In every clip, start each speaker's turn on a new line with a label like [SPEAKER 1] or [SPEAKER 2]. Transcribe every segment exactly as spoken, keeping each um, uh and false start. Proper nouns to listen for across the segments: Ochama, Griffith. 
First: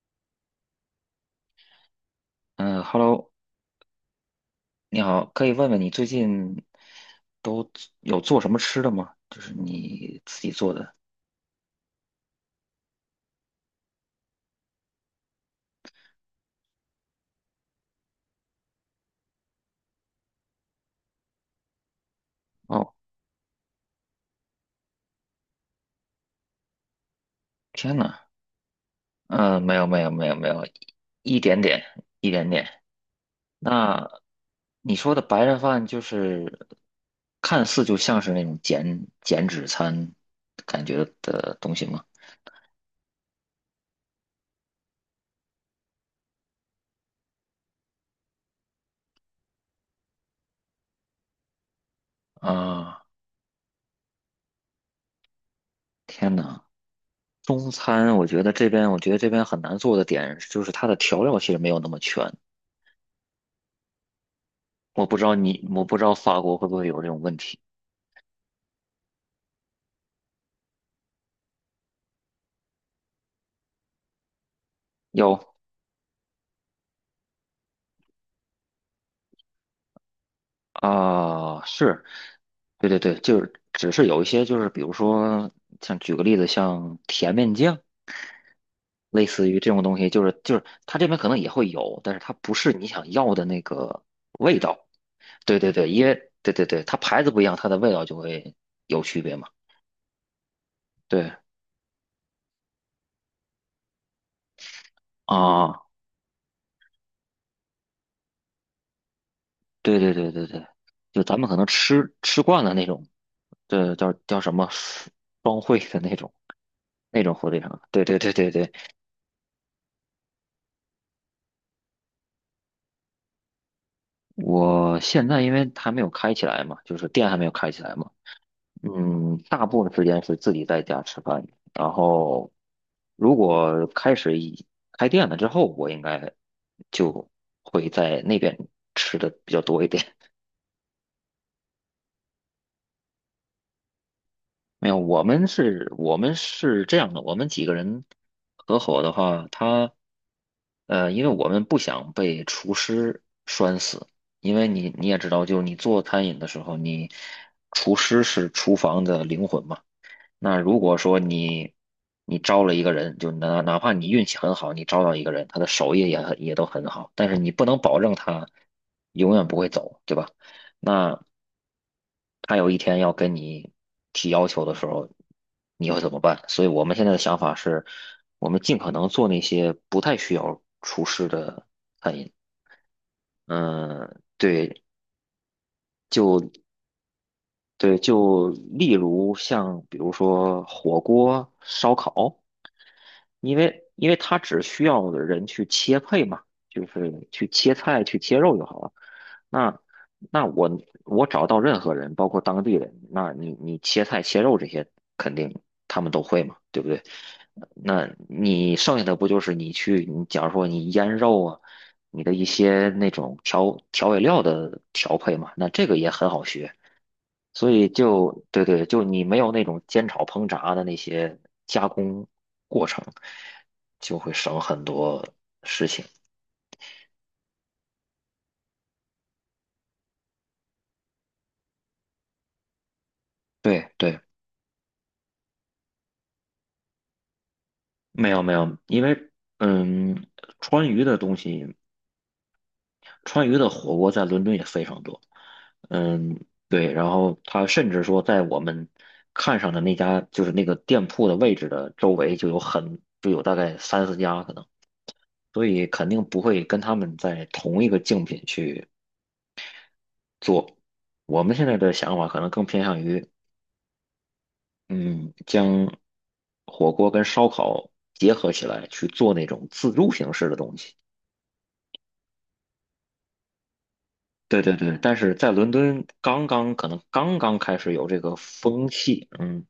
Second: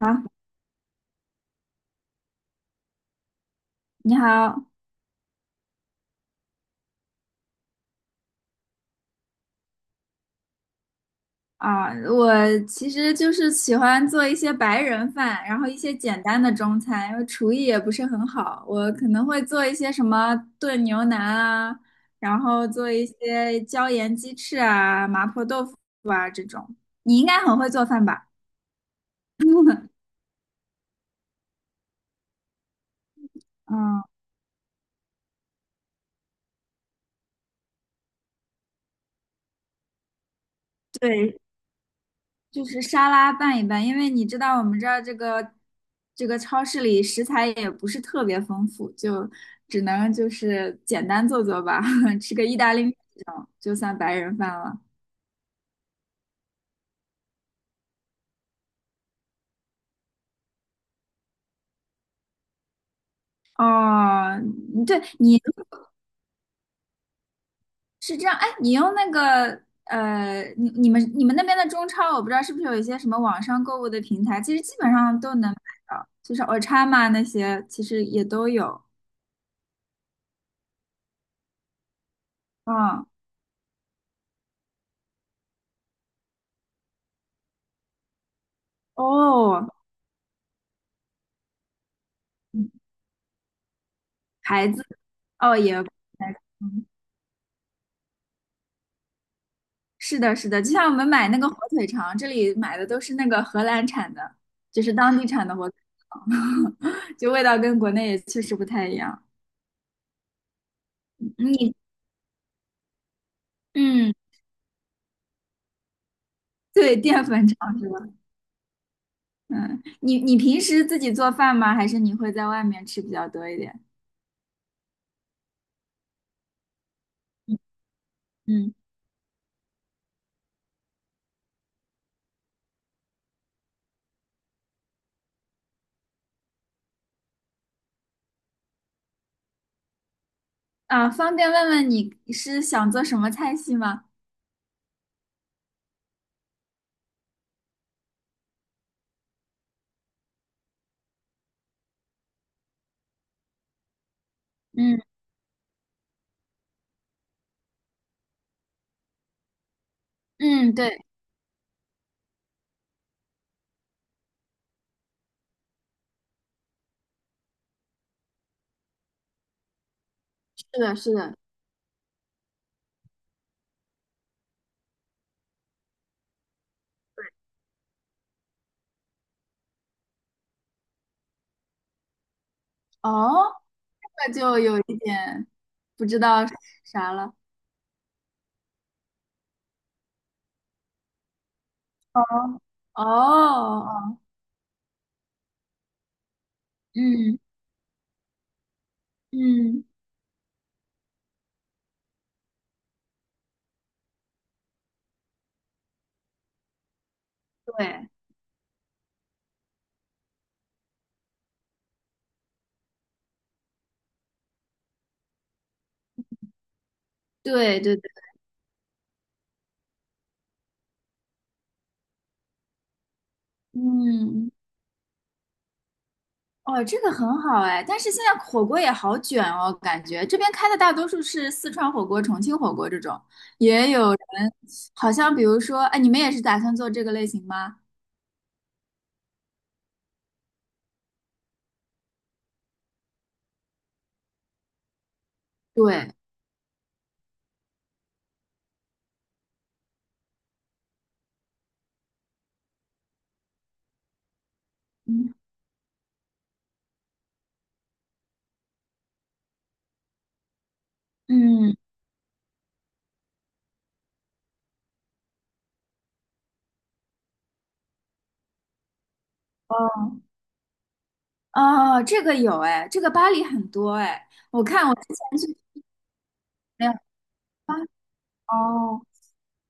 [SPEAKER 1] 好，
[SPEAKER 2] 嗯，Hello，
[SPEAKER 1] 你好。
[SPEAKER 2] 你好，可以问问你最近都做有做什么吃的吗？就是你自己做的。
[SPEAKER 1] 啊，我其实就是喜欢做一些白人饭，然后一些简单的中餐，因为厨艺也不是很好，我可能会做一些什么炖牛腩啊，然后做
[SPEAKER 2] 哦，
[SPEAKER 1] 一些椒盐鸡翅啊、麻婆豆腐啊这种。你应该很会做
[SPEAKER 2] 天
[SPEAKER 1] 饭
[SPEAKER 2] 呐，
[SPEAKER 1] 吧？
[SPEAKER 2] 嗯，没有没有没有没有，一点点一点点。
[SPEAKER 1] 嗯，
[SPEAKER 2] 那你说的白人饭就是看似就像是那种减减脂餐感觉
[SPEAKER 1] 对。
[SPEAKER 2] 的东西吗？
[SPEAKER 1] 就是沙拉拌一拌，因为你知道我们这儿这个这个超市里食材也不是特别丰富，就只能就是简单做做吧，吃个意大利面
[SPEAKER 2] 啊，
[SPEAKER 1] 这种就算白人饭了。
[SPEAKER 2] 天呐，中餐我觉得这边我觉得这边很难做的点就是它的调料其实没有那么全。
[SPEAKER 1] 哦，你对，
[SPEAKER 2] 我不知道
[SPEAKER 1] 你
[SPEAKER 2] 你，我不知道法国会不会有这种问题。
[SPEAKER 1] 是这样，哎，你用那个呃，你你们你们那边的中超，我不知道是不是有一些什么网上购物的平台，其实基本上都
[SPEAKER 2] 有
[SPEAKER 1] 能买到，就是 Ochama 那些其实也都有。
[SPEAKER 2] 啊，是，对对
[SPEAKER 1] 嗯，
[SPEAKER 2] 对，就是只是有一些，就是比如说，像举个例子，像甜面酱，类似于
[SPEAKER 1] 哦，
[SPEAKER 2] 这种东西，就是就是它这边可能也会有，但是它不
[SPEAKER 1] 嗯
[SPEAKER 2] 是你想要的那个味
[SPEAKER 1] 牌子，
[SPEAKER 2] 道。
[SPEAKER 1] 哦
[SPEAKER 2] 对对
[SPEAKER 1] 也。
[SPEAKER 2] 对，因为对对对，
[SPEAKER 1] 嗯，
[SPEAKER 2] 它牌子不一样，它的味道就会有区别嘛。
[SPEAKER 1] 是的，是的，就像我们买
[SPEAKER 2] 对
[SPEAKER 1] 那个火腿肠，这里买的都是那个荷兰产的，就是当地产的火腿
[SPEAKER 2] 啊，
[SPEAKER 1] 肠，就味道跟国内也确实不太一样。
[SPEAKER 2] 对对对对对，就咱们可能
[SPEAKER 1] 你，
[SPEAKER 2] 吃吃惯了那种，这叫
[SPEAKER 1] 嗯，
[SPEAKER 2] 叫什么双双汇的那种
[SPEAKER 1] 对，
[SPEAKER 2] 那
[SPEAKER 1] 淀
[SPEAKER 2] 种
[SPEAKER 1] 粉
[SPEAKER 2] 火腿
[SPEAKER 1] 肠
[SPEAKER 2] 肠。
[SPEAKER 1] 是
[SPEAKER 2] 对
[SPEAKER 1] 吧？
[SPEAKER 2] 对对对对，
[SPEAKER 1] 嗯，你你平时自己做饭吗？还是你会在外面吃比较多一点？
[SPEAKER 2] 我现在因为还没有开起来嘛，就是店还没有开起来嘛，
[SPEAKER 1] 嗯，
[SPEAKER 2] 嗯，大部分时间是自己在家吃饭。然后如果开始一开店了之后，我应该就会在那边吃的比较多一点。
[SPEAKER 1] 啊，方便问问你是想做什么菜系吗？
[SPEAKER 2] 没有，我们是，我们是这样的，我们几个人合伙的话，他，呃，因为我们不想被厨师拴死，因为你
[SPEAKER 1] 嗯
[SPEAKER 2] 你也知道，就是你做餐饮的时候，你厨师是厨房的灵魂嘛。那
[SPEAKER 1] 嗯，
[SPEAKER 2] 如果
[SPEAKER 1] 对，
[SPEAKER 2] 说你你招了一个人，就哪哪怕你运气很好，你招到一个人，他的手艺也很也都很好，但是你不能保证他永远不会走，对吧？
[SPEAKER 1] 是的，是
[SPEAKER 2] 那
[SPEAKER 1] 的。
[SPEAKER 2] 他有一天要跟你提要求的时候，你会怎么办？所以我们现在的想法是，我们尽可能做那些不太需要厨师的餐饮。
[SPEAKER 1] 哦，
[SPEAKER 2] 嗯，
[SPEAKER 1] 那就有
[SPEAKER 2] 对
[SPEAKER 1] 一点不知道啥了。
[SPEAKER 2] 对，就例如像比如说火锅、烧
[SPEAKER 1] 哦
[SPEAKER 2] 烤。
[SPEAKER 1] 哦
[SPEAKER 2] 因为因为
[SPEAKER 1] 哦，
[SPEAKER 2] 它只需要人去切配嘛，就是
[SPEAKER 1] 嗯。
[SPEAKER 2] 去切菜、去切肉就好了。那
[SPEAKER 1] 嗯，
[SPEAKER 2] 那我我找到任何人，包括当地人，那你你切菜切肉这些肯定他们都会嘛，对不对？
[SPEAKER 1] 对
[SPEAKER 2] 那你剩下的不就是你去，你假如说你腌肉啊，你的一些那种调调味料的调配嘛，那这个也很好学。所
[SPEAKER 1] 对
[SPEAKER 2] 以
[SPEAKER 1] 对对，
[SPEAKER 2] 就对对，就你没有那种煎炒烹炸的那些加工过程，就会
[SPEAKER 1] 嗯，
[SPEAKER 2] 省很多事情。
[SPEAKER 1] 哦，这个很好哎，但是现在火锅也好卷哦，感觉这边开的大多数是四川火锅、重庆火锅这种，也
[SPEAKER 2] 对
[SPEAKER 1] 有
[SPEAKER 2] 对，
[SPEAKER 1] 人好像比如说，哎，你们也是打算做这个类型吗？
[SPEAKER 2] 没有没有，因为嗯，川渝的东西，川渝的火锅在伦敦也非常多。
[SPEAKER 1] 对，
[SPEAKER 2] 嗯，对，然后他甚至说，在我们看上的那家就是那个店铺的位置的周围，就有很就有大概三四家可能，
[SPEAKER 1] 嗯
[SPEAKER 2] 所以肯定不会跟他们在同一个竞品去做。我们现在
[SPEAKER 1] 嗯，
[SPEAKER 2] 的想法可能更偏向于，嗯，将火锅跟烧烤结合起来去做那种自助
[SPEAKER 1] 哦
[SPEAKER 2] 形式的东西。
[SPEAKER 1] 哦，这个有哎，这个巴黎很多哎，
[SPEAKER 2] 对
[SPEAKER 1] 我
[SPEAKER 2] 对
[SPEAKER 1] 看我
[SPEAKER 2] 对，
[SPEAKER 1] 之
[SPEAKER 2] 但是
[SPEAKER 1] 前
[SPEAKER 2] 在
[SPEAKER 1] 去，
[SPEAKER 2] 伦敦刚刚
[SPEAKER 1] 没
[SPEAKER 2] 可
[SPEAKER 1] 有，
[SPEAKER 2] 能刚刚
[SPEAKER 1] 巴，
[SPEAKER 2] 开始有这个风
[SPEAKER 1] 哦，
[SPEAKER 2] 气，嗯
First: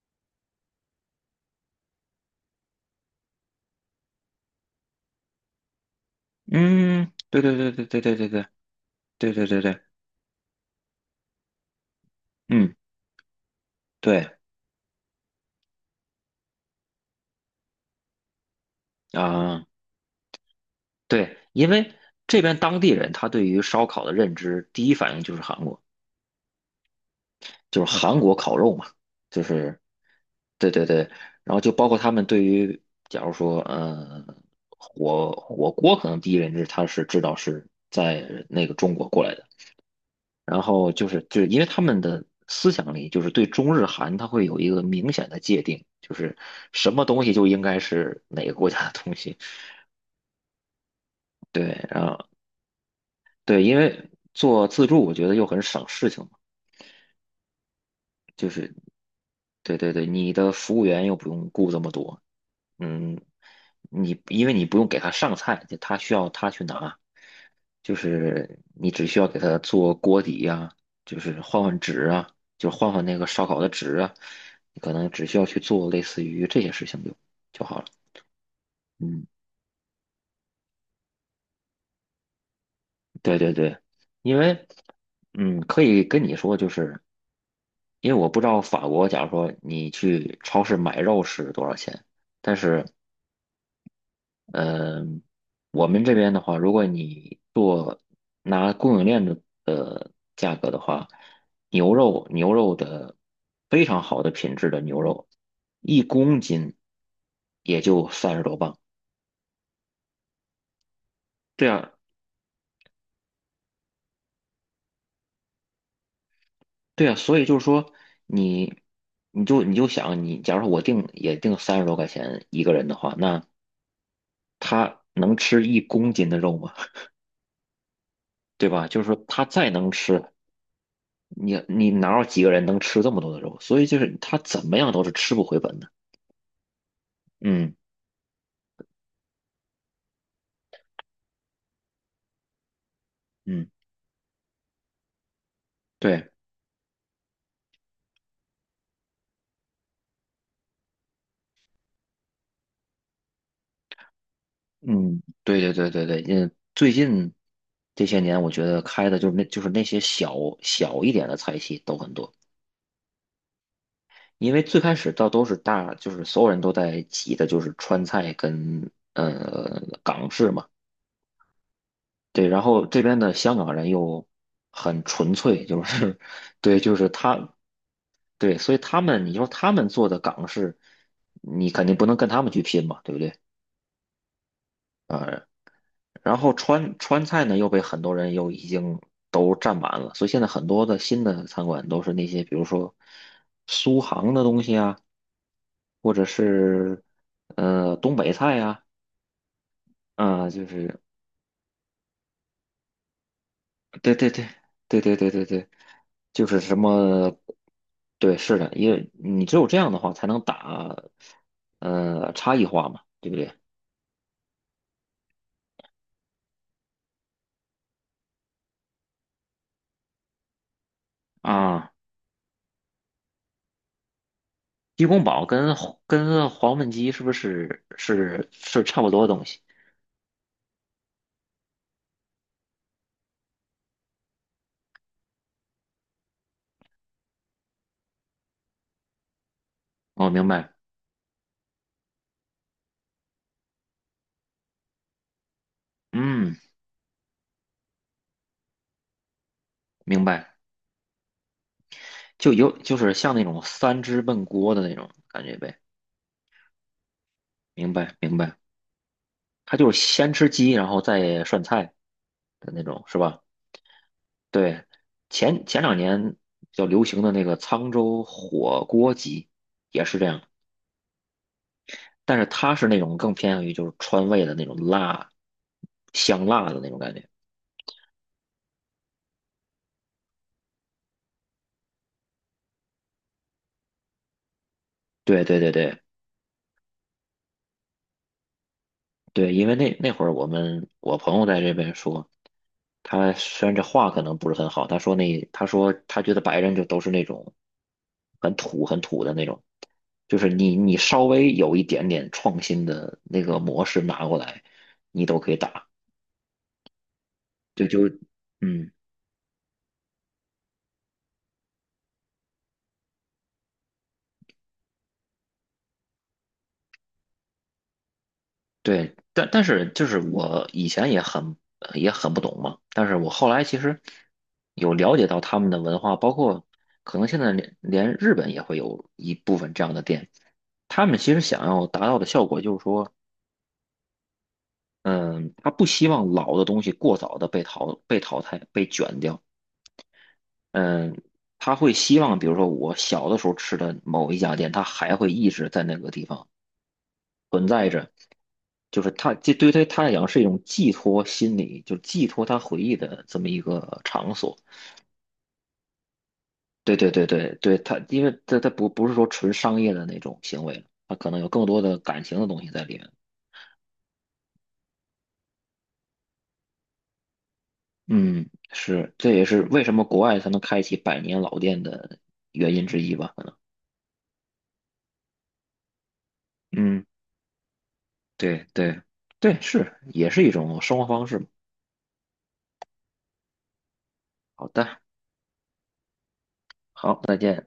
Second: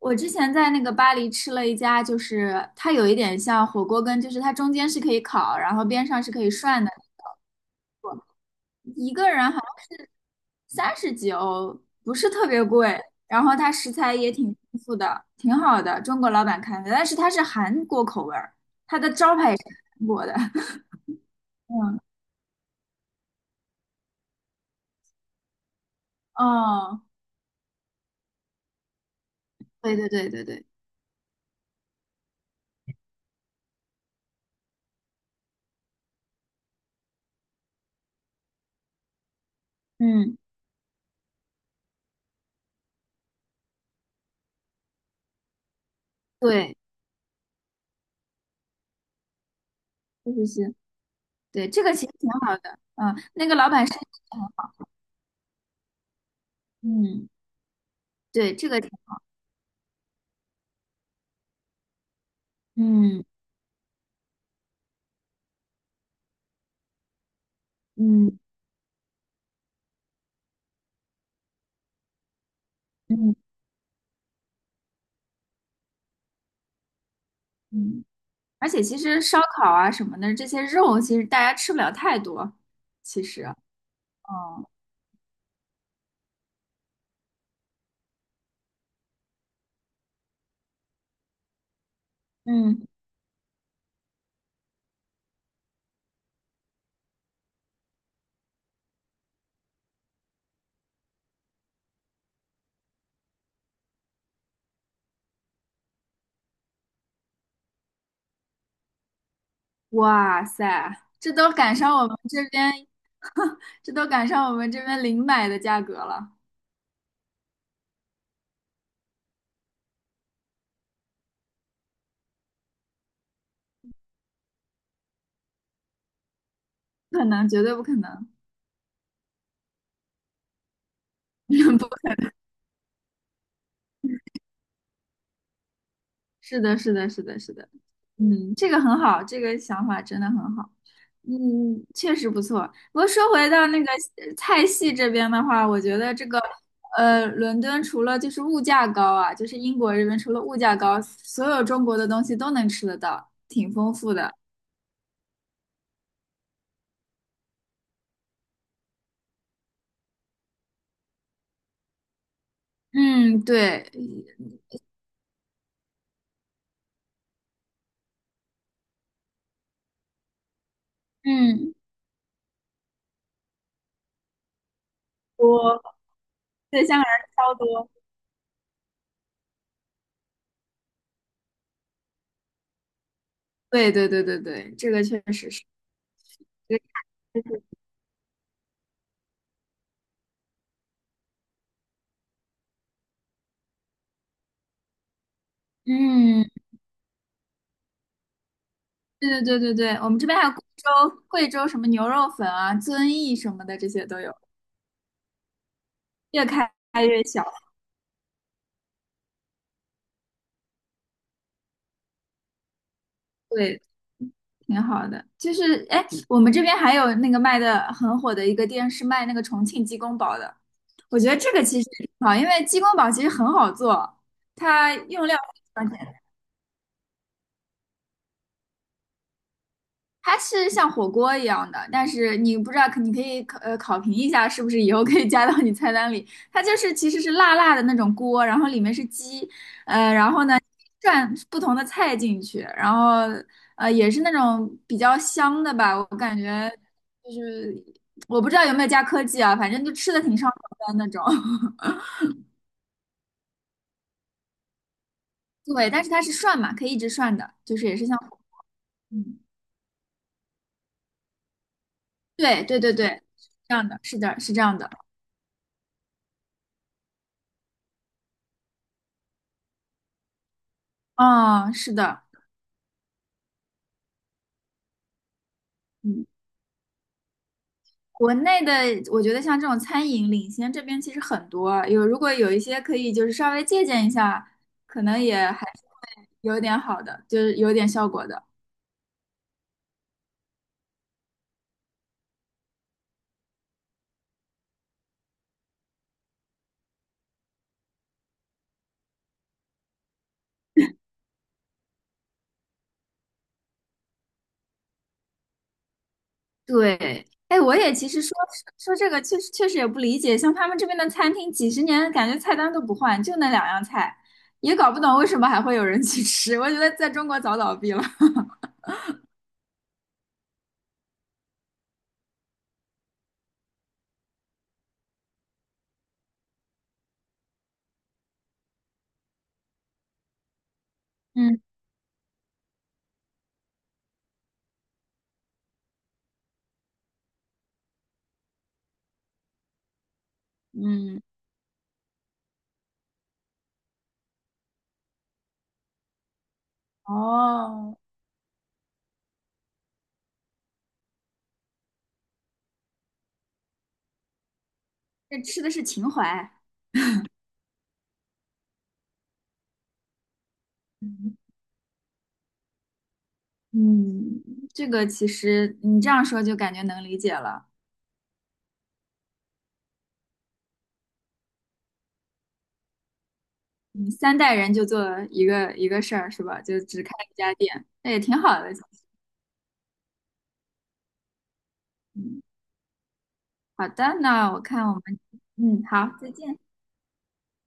[SPEAKER 1] 我之前在那个巴黎吃了一家，就是它有一点像火锅跟就是它中间是可以烤，然后边上是可以涮的，
[SPEAKER 2] 嗯，对对对对对对对对
[SPEAKER 1] 一个
[SPEAKER 2] 对
[SPEAKER 1] 人
[SPEAKER 2] 对
[SPEAKER 1] 好
[SPEAKER 2] 对对，
[SPEAKER 1] 像是三十几欧，不是特别
[SPEAKER 2] 嗯
[SPEAKER 1] 贵，然后它食材也
[SPEAKER 2] 对
[SPEAKER 1] 挺丰富的，挺好的，中国老板开的，但是它是韩国口味儿，它的招牌也是
[SPEAKER 2] 啊、
[SPEAKER 1] 韩国的。
[SPEAKER 2] 对，因为
[SPEAKER 1] 嗯，
[SPEAKER 2] 这边当地人他对于烧烤的认知，第一反应就是韩国。
[SPEAKER 1] 哦，
[SPEAKER 2] 就是韩国烤肉嘛，就是
[SPEAKER 1] 对对对对对，
[SPEAKER 2] 对对对，然后就包括他们对于，假如说，呃，火火锅可能第一认知他是知道是在那个中国过来的，
[SPEAKER 1] 嗯，
[SPEAKER 2] 然后就是就是因为他们的思想里就是对中日韩它会有一个明显的界定，就是
[SPEAKER 1] 对，
[SPEAKER 2] 什么东西就应该是哪个国家的东西，
[SPEAKER 1] 确实是，对，
[SPEAKER 2] 对，
[SPEAKER 1] 这个
[SPEAKER 2] 然
[SPEAKER 1] 其实
[SPEAKER 2] 后
[SPEAKER 1] 挺好的，嗯，那个
[SPEAKER 2] 对，
[SPEAKER 1] 老
[SPEAKER 2] 因
[SPEAKER 1] 板身体
[SPEAKER 2] 为
[SPEAKER 1] 很
[SPEAKER 2] 做
[SPEAKER 1] 好，
[SPEAKER 2] 自助我觉得又很省事情嘛，
[SPEAKER 1] 嗯，
[SPEAKER 2] 就
[SPEAKER 1] 对，这
[SPEAKER 2] 是
[SPEAKER 1] 个挺，
[SPEAKER 2] 对对对，你的服务员又不用雇这么多，嗯，
[SPEAKER 1] 嗯
[SPEAKER 2] 你因为你不用给他上菜，就他需要他去拿，就
[SPEAKER 1] 嗯。
[SPEAKER 2] 是你只需要给他做锅底呀、就是换换纸啊，就换换那个
[SPEAKER 1] 嗯
[SPEAKER 2] 烧烤的纸啊，你可能只需要去做类似于这些事情就就好了。
[SPEAKER 1] 嗯，而且其实
[SPEAKER 2] 嗯，
[SPEAKER 1] 烧烤啊什么的这些肉，其实大家吃不了太多。其
[SPEAKER 2] 对
[SPEAKER 1] 实，
[SPEAKER 2] 对对，因为
[SPEAKER 1] 嗯
[SPEAKER 2] 嗯，可以跟你说，就是因为我不知道法国，假如说你去超市买肉是多少钱，但是
[SPEAKER 1] 嗯，
[SPEAKER 2] 嗯，我们这边的话，如果你做拿供应链的的价格的话，牛肉牛肉的非常好的品质的牛肉，一公斤也就三十多磅。
[SPEAKER 1] 哇塞，这都
[SPEAKER 2] 对
[SPEAKER 1] 赶
[SPEAKER 2] 啊，
[SPEAKER 1] 上我们这边，这都赶上我们这边零买的价格了，
[SPEAKER 2] 对啊，所以就是说你你就你就想你，假如说我定也定三十多块钱一个人的话，那他能吃一公斤的肉吗？
[SPEAKER 1] 不可能，绝对不可能。
[SPEAKER 2] 对吧？就是说他再能吃，你你 哪有几个人能吃这么多的肉？所以就是他怎么样都是吃不回本的。
[SPEAKER 1] 是的，是的，是的，是的，
[SPEAKER 2] 嗯
[SPEAKER 1] 嗯，这个很好，这个想法真的很好，嗯，确实不错。不过说回到
[SPEAKER 2] 嗯，
[SPEAKER 1] 那个呃菜系这边的话，我觉得这
[SPEAKER 2] 对，
[SPEAKER 1] 个呃，伦敦除了就是物价高啊，就是英国这边除了物价高，所有中国的东西都能吃得到，挺丰富的。
[SPEAKER 2] 嗯对对对对对，嗯，最近这些年我觉得开的就是那就是那些小小一点的菜系都很多，
[SPEAKER 1] 嗯，对，
[SPEAKER 2] 因为最开始倒都是大，就是所有人都在挤的就是川菜跟呃港式嘛，
[SPEAKER 1] 嗯，
[SPEAKER 2] 对，然后这边的香港人又很纯粹，就
[SPEAKER 1] 多，
[SPEAKER 2] 是 对，
[SPEAKER 1] 对，
[SPEAKER 2] 就
[SPEAKER 1] 香港
[SPEAKER 2] 是
[SPEAKER 1] 人超
[SPEAKER 2] 他。
[SPEAKER 1] 多。
[SPEAKER 2] 对，所以他们，你说他们做的港式，你肯定不能跟他们去拼嘛，对不对？
[SPEAKER 1] 对对对对对，这个确
[SPEAKER 2] 啊，
[SPEAKER 1] 实是。
[SPEAKER 2] 然后川川菜呢，又被很多人又已经都占满了，所以现在很多的新的餐馆都是那些，比如说苏杭的东西啊，或者
[SPEAKER 1] 嗯。
[SPEAKER 2] 是呃东北菜呀、
[SPEAKER 1] 对对对对对，我们这边还
[SPEAKER 2] 啊，
[SPEAKER 1] 有贵
[SPEAKER 2] 就
[SPEAKER 1] 州
[SPEAKER 2] 是
[SPEAKER 1] 贵州什么牛肉粉啊、遵义什么的，这些
[SPEAKER 2] 对
[SPEAKER 1] 都
[SPEAKER 2] 对
[SPEAKER 1] 有，
[SPEAKER 2] 对对对对对对，
[SPEAKER 1] 越
[SPEAKER 2] 就是
[SPEAKER 1] 开
[SPEAKER 2] 什
[SPEAKER 1] 越
[SPEAKER 2] 么，
[SPEAKER 1] 小，
[SPEAKER 2] 对，是的，因为你只有这样的话，才能打呃差异化嘛，对不对？
[SPEAKER 1] 对，挺好的。就是哎，我们这边还有那个卖的很火的一个店，是卖那个重庆鸡公煲的。我觉得这个其实
[SPEAKER 2] 啊，
[SPEAKER 1] 也挺好，因为鸡公煲其实很好做，它
[SPEAKER 2] 鸡公
[SPEAKER 1] 用料
[SPEAKER 2] 煲跟跟黄焖鸡是不是是是差不多的东西？
[SPEAKER 1] 它是像火锅一样的，但是你不知道，你可以考呃考评一下，是不是以后可以加到你菜单里。它就是其实是辣辣的那种锅，然后里面是鸡，呃，
[SPEAKER 2] 哦，
[SPEAKER 1] 然后
[SPEAKER 2] 明
[SPEAKER 1] 呢
[SPEAKER 2] 白，
[SPEAKER 1] 涮不同的菜进去，然后呃也是那种比较香的吧，我感
[SPEAKER 2] 嗯，
[SPEAKER 1] 觉就是我不知道有没有加科技啊，反正就吃的
[SPEAKER 2] 明
[SPEAKER 1] 挺上
[SPEAKER 2] 白，
[SPEAKER 1] 头的那种。
[SPEAKER 2] 就有就是像那种三汁焖锅的那种感觉呗，
[SPEAKER 1] 对，但是它是涮嘛，可以一直涮的，就是
[SPEAKER 2] 明
[SPEAKER 1] 也是
[SPEAKER 2] 白
[SPEAKER 1] 像火
[SPEAKER 2] 明
[SPEAKER 1] 锅，
[SPEAKER 2] 白，
[SPEAKER 1] 嗯，
[SPEAKER 2] 它就是先吃鸡，然后再涮菜
[SPEAKER 1] 对
[SPEAKER 2] 的
[SPEAKER 1] 对
[SPEAKER 2] 那
[SPEAKER 1] 对
[SPEAKER 2] 种，
[SPEAKER 1] 对，
[SPEAKER 2] 是吧？
[SPEAKER 1] 是这样的，是的，是这样
[SPEAKER 2] 对，
[SPEAKER 1] 的，
[SPEAKER 2] 前前两年比较流行的那个沧州火锅鸡也是这样，
[SPEAKER 1] 啊、是的。
[SPEAKER 2] 但是它是那种更偏向于就是川味的那种辣，
[SPEAKER 1] 嗯。
[SPEAKER 2] 香辣的那种感觉。
[SPEAKER 1] 国内的，我觉得像这种餐饮领先这边其实很多啊，有如果有一些可以就是稍微借鉴一下，可能也
[SPEAKER 2] 对对
[SPEAKER 1] 还
[SPEAKER 2] 对
[SPEAKER 1] 是
[SPEAKER 2] 对，
[SPEAKER 1] 有点好的，就是有点效果的。
[SPEAKER 2] 对，因为那那会儿我们我朋友在这边说，他虽然这话可能不是很好，他说那他说他觉得白人就都是那种很土很土的那种，就是你你稍微有一点点创新的那个模式拿过来，你都可以打，
[SPEAKER 1] 对，哎，我
[SPEAKER 2] 就
[SPEAKER 1] 也
[SPEAKER 2] 就
[SPEAKER 1] 其实说
[SPEAKER 2] 嗯。
[SPEAKER 1] 说这个，确实确实也不理解，像他们这边的餐厅几十年感觉菜单都不换，就那两样菜，也搞不懂为什么还会有人去吃。我觉得在中国早倒闭了。
[SPEAKER 2] 对，但但是就是我以前也很呃也很不懂嘛，但是我后来其实有了解到他们的文化，包括可能现在连连日本也会有一部分这样的店，他们其实
[SPEAKER 1] 嗯
[SPEAKER 2] 想要达到的效果就是说，嗯，他不希望老的东西过早的被淘被淘汰被卷掉，嗯，
[SPEAKER 1] 嗯，
[SPEAKER 2] 他会希望比如说我小的时候吃的某一家店，它还会一直在那个地方存在
[SPEAKER 1] 哦，
[SPEAKER 2] 着。就是他这对于他他来讲是一种寄托心理，就是寄托他回忆的这么一个场所。
[SPEAKER 1] 这吃的是情怀。
[SPEAKER 2] 对对对对对，他因为他他不不是说纯商业的那种行为了，他可能有更多的感情的东西在里面。
[SPEAKER 1] 嗯，这个其实你这样说就感觉能理解了。
[SPEAKER 2] 嗯，是，这也是为什么国外才能开启百年老店的原因之一吧？可能。
[SPEAKER 1] 嗯，三代人就做一个一个事儿是吧？就只
[SPEAKER 2] 嗯，
[SPEAKER 1] 开一家店，那也挺好
[SPEAKER 2] 对
[SPEAKER 1] 的。
[SPEAKER 2] 对对，是，也是一种生活方式嘛，
[SPEAKER 1] 嗯，好的，那我
[SPEAKER 2] 好
[SPEAKER 1] 看我
[SPEAKER 2] 的，
[SPEAKER 1] 们，嗯，好，再见。
[SPEAKER 2] 好，再见。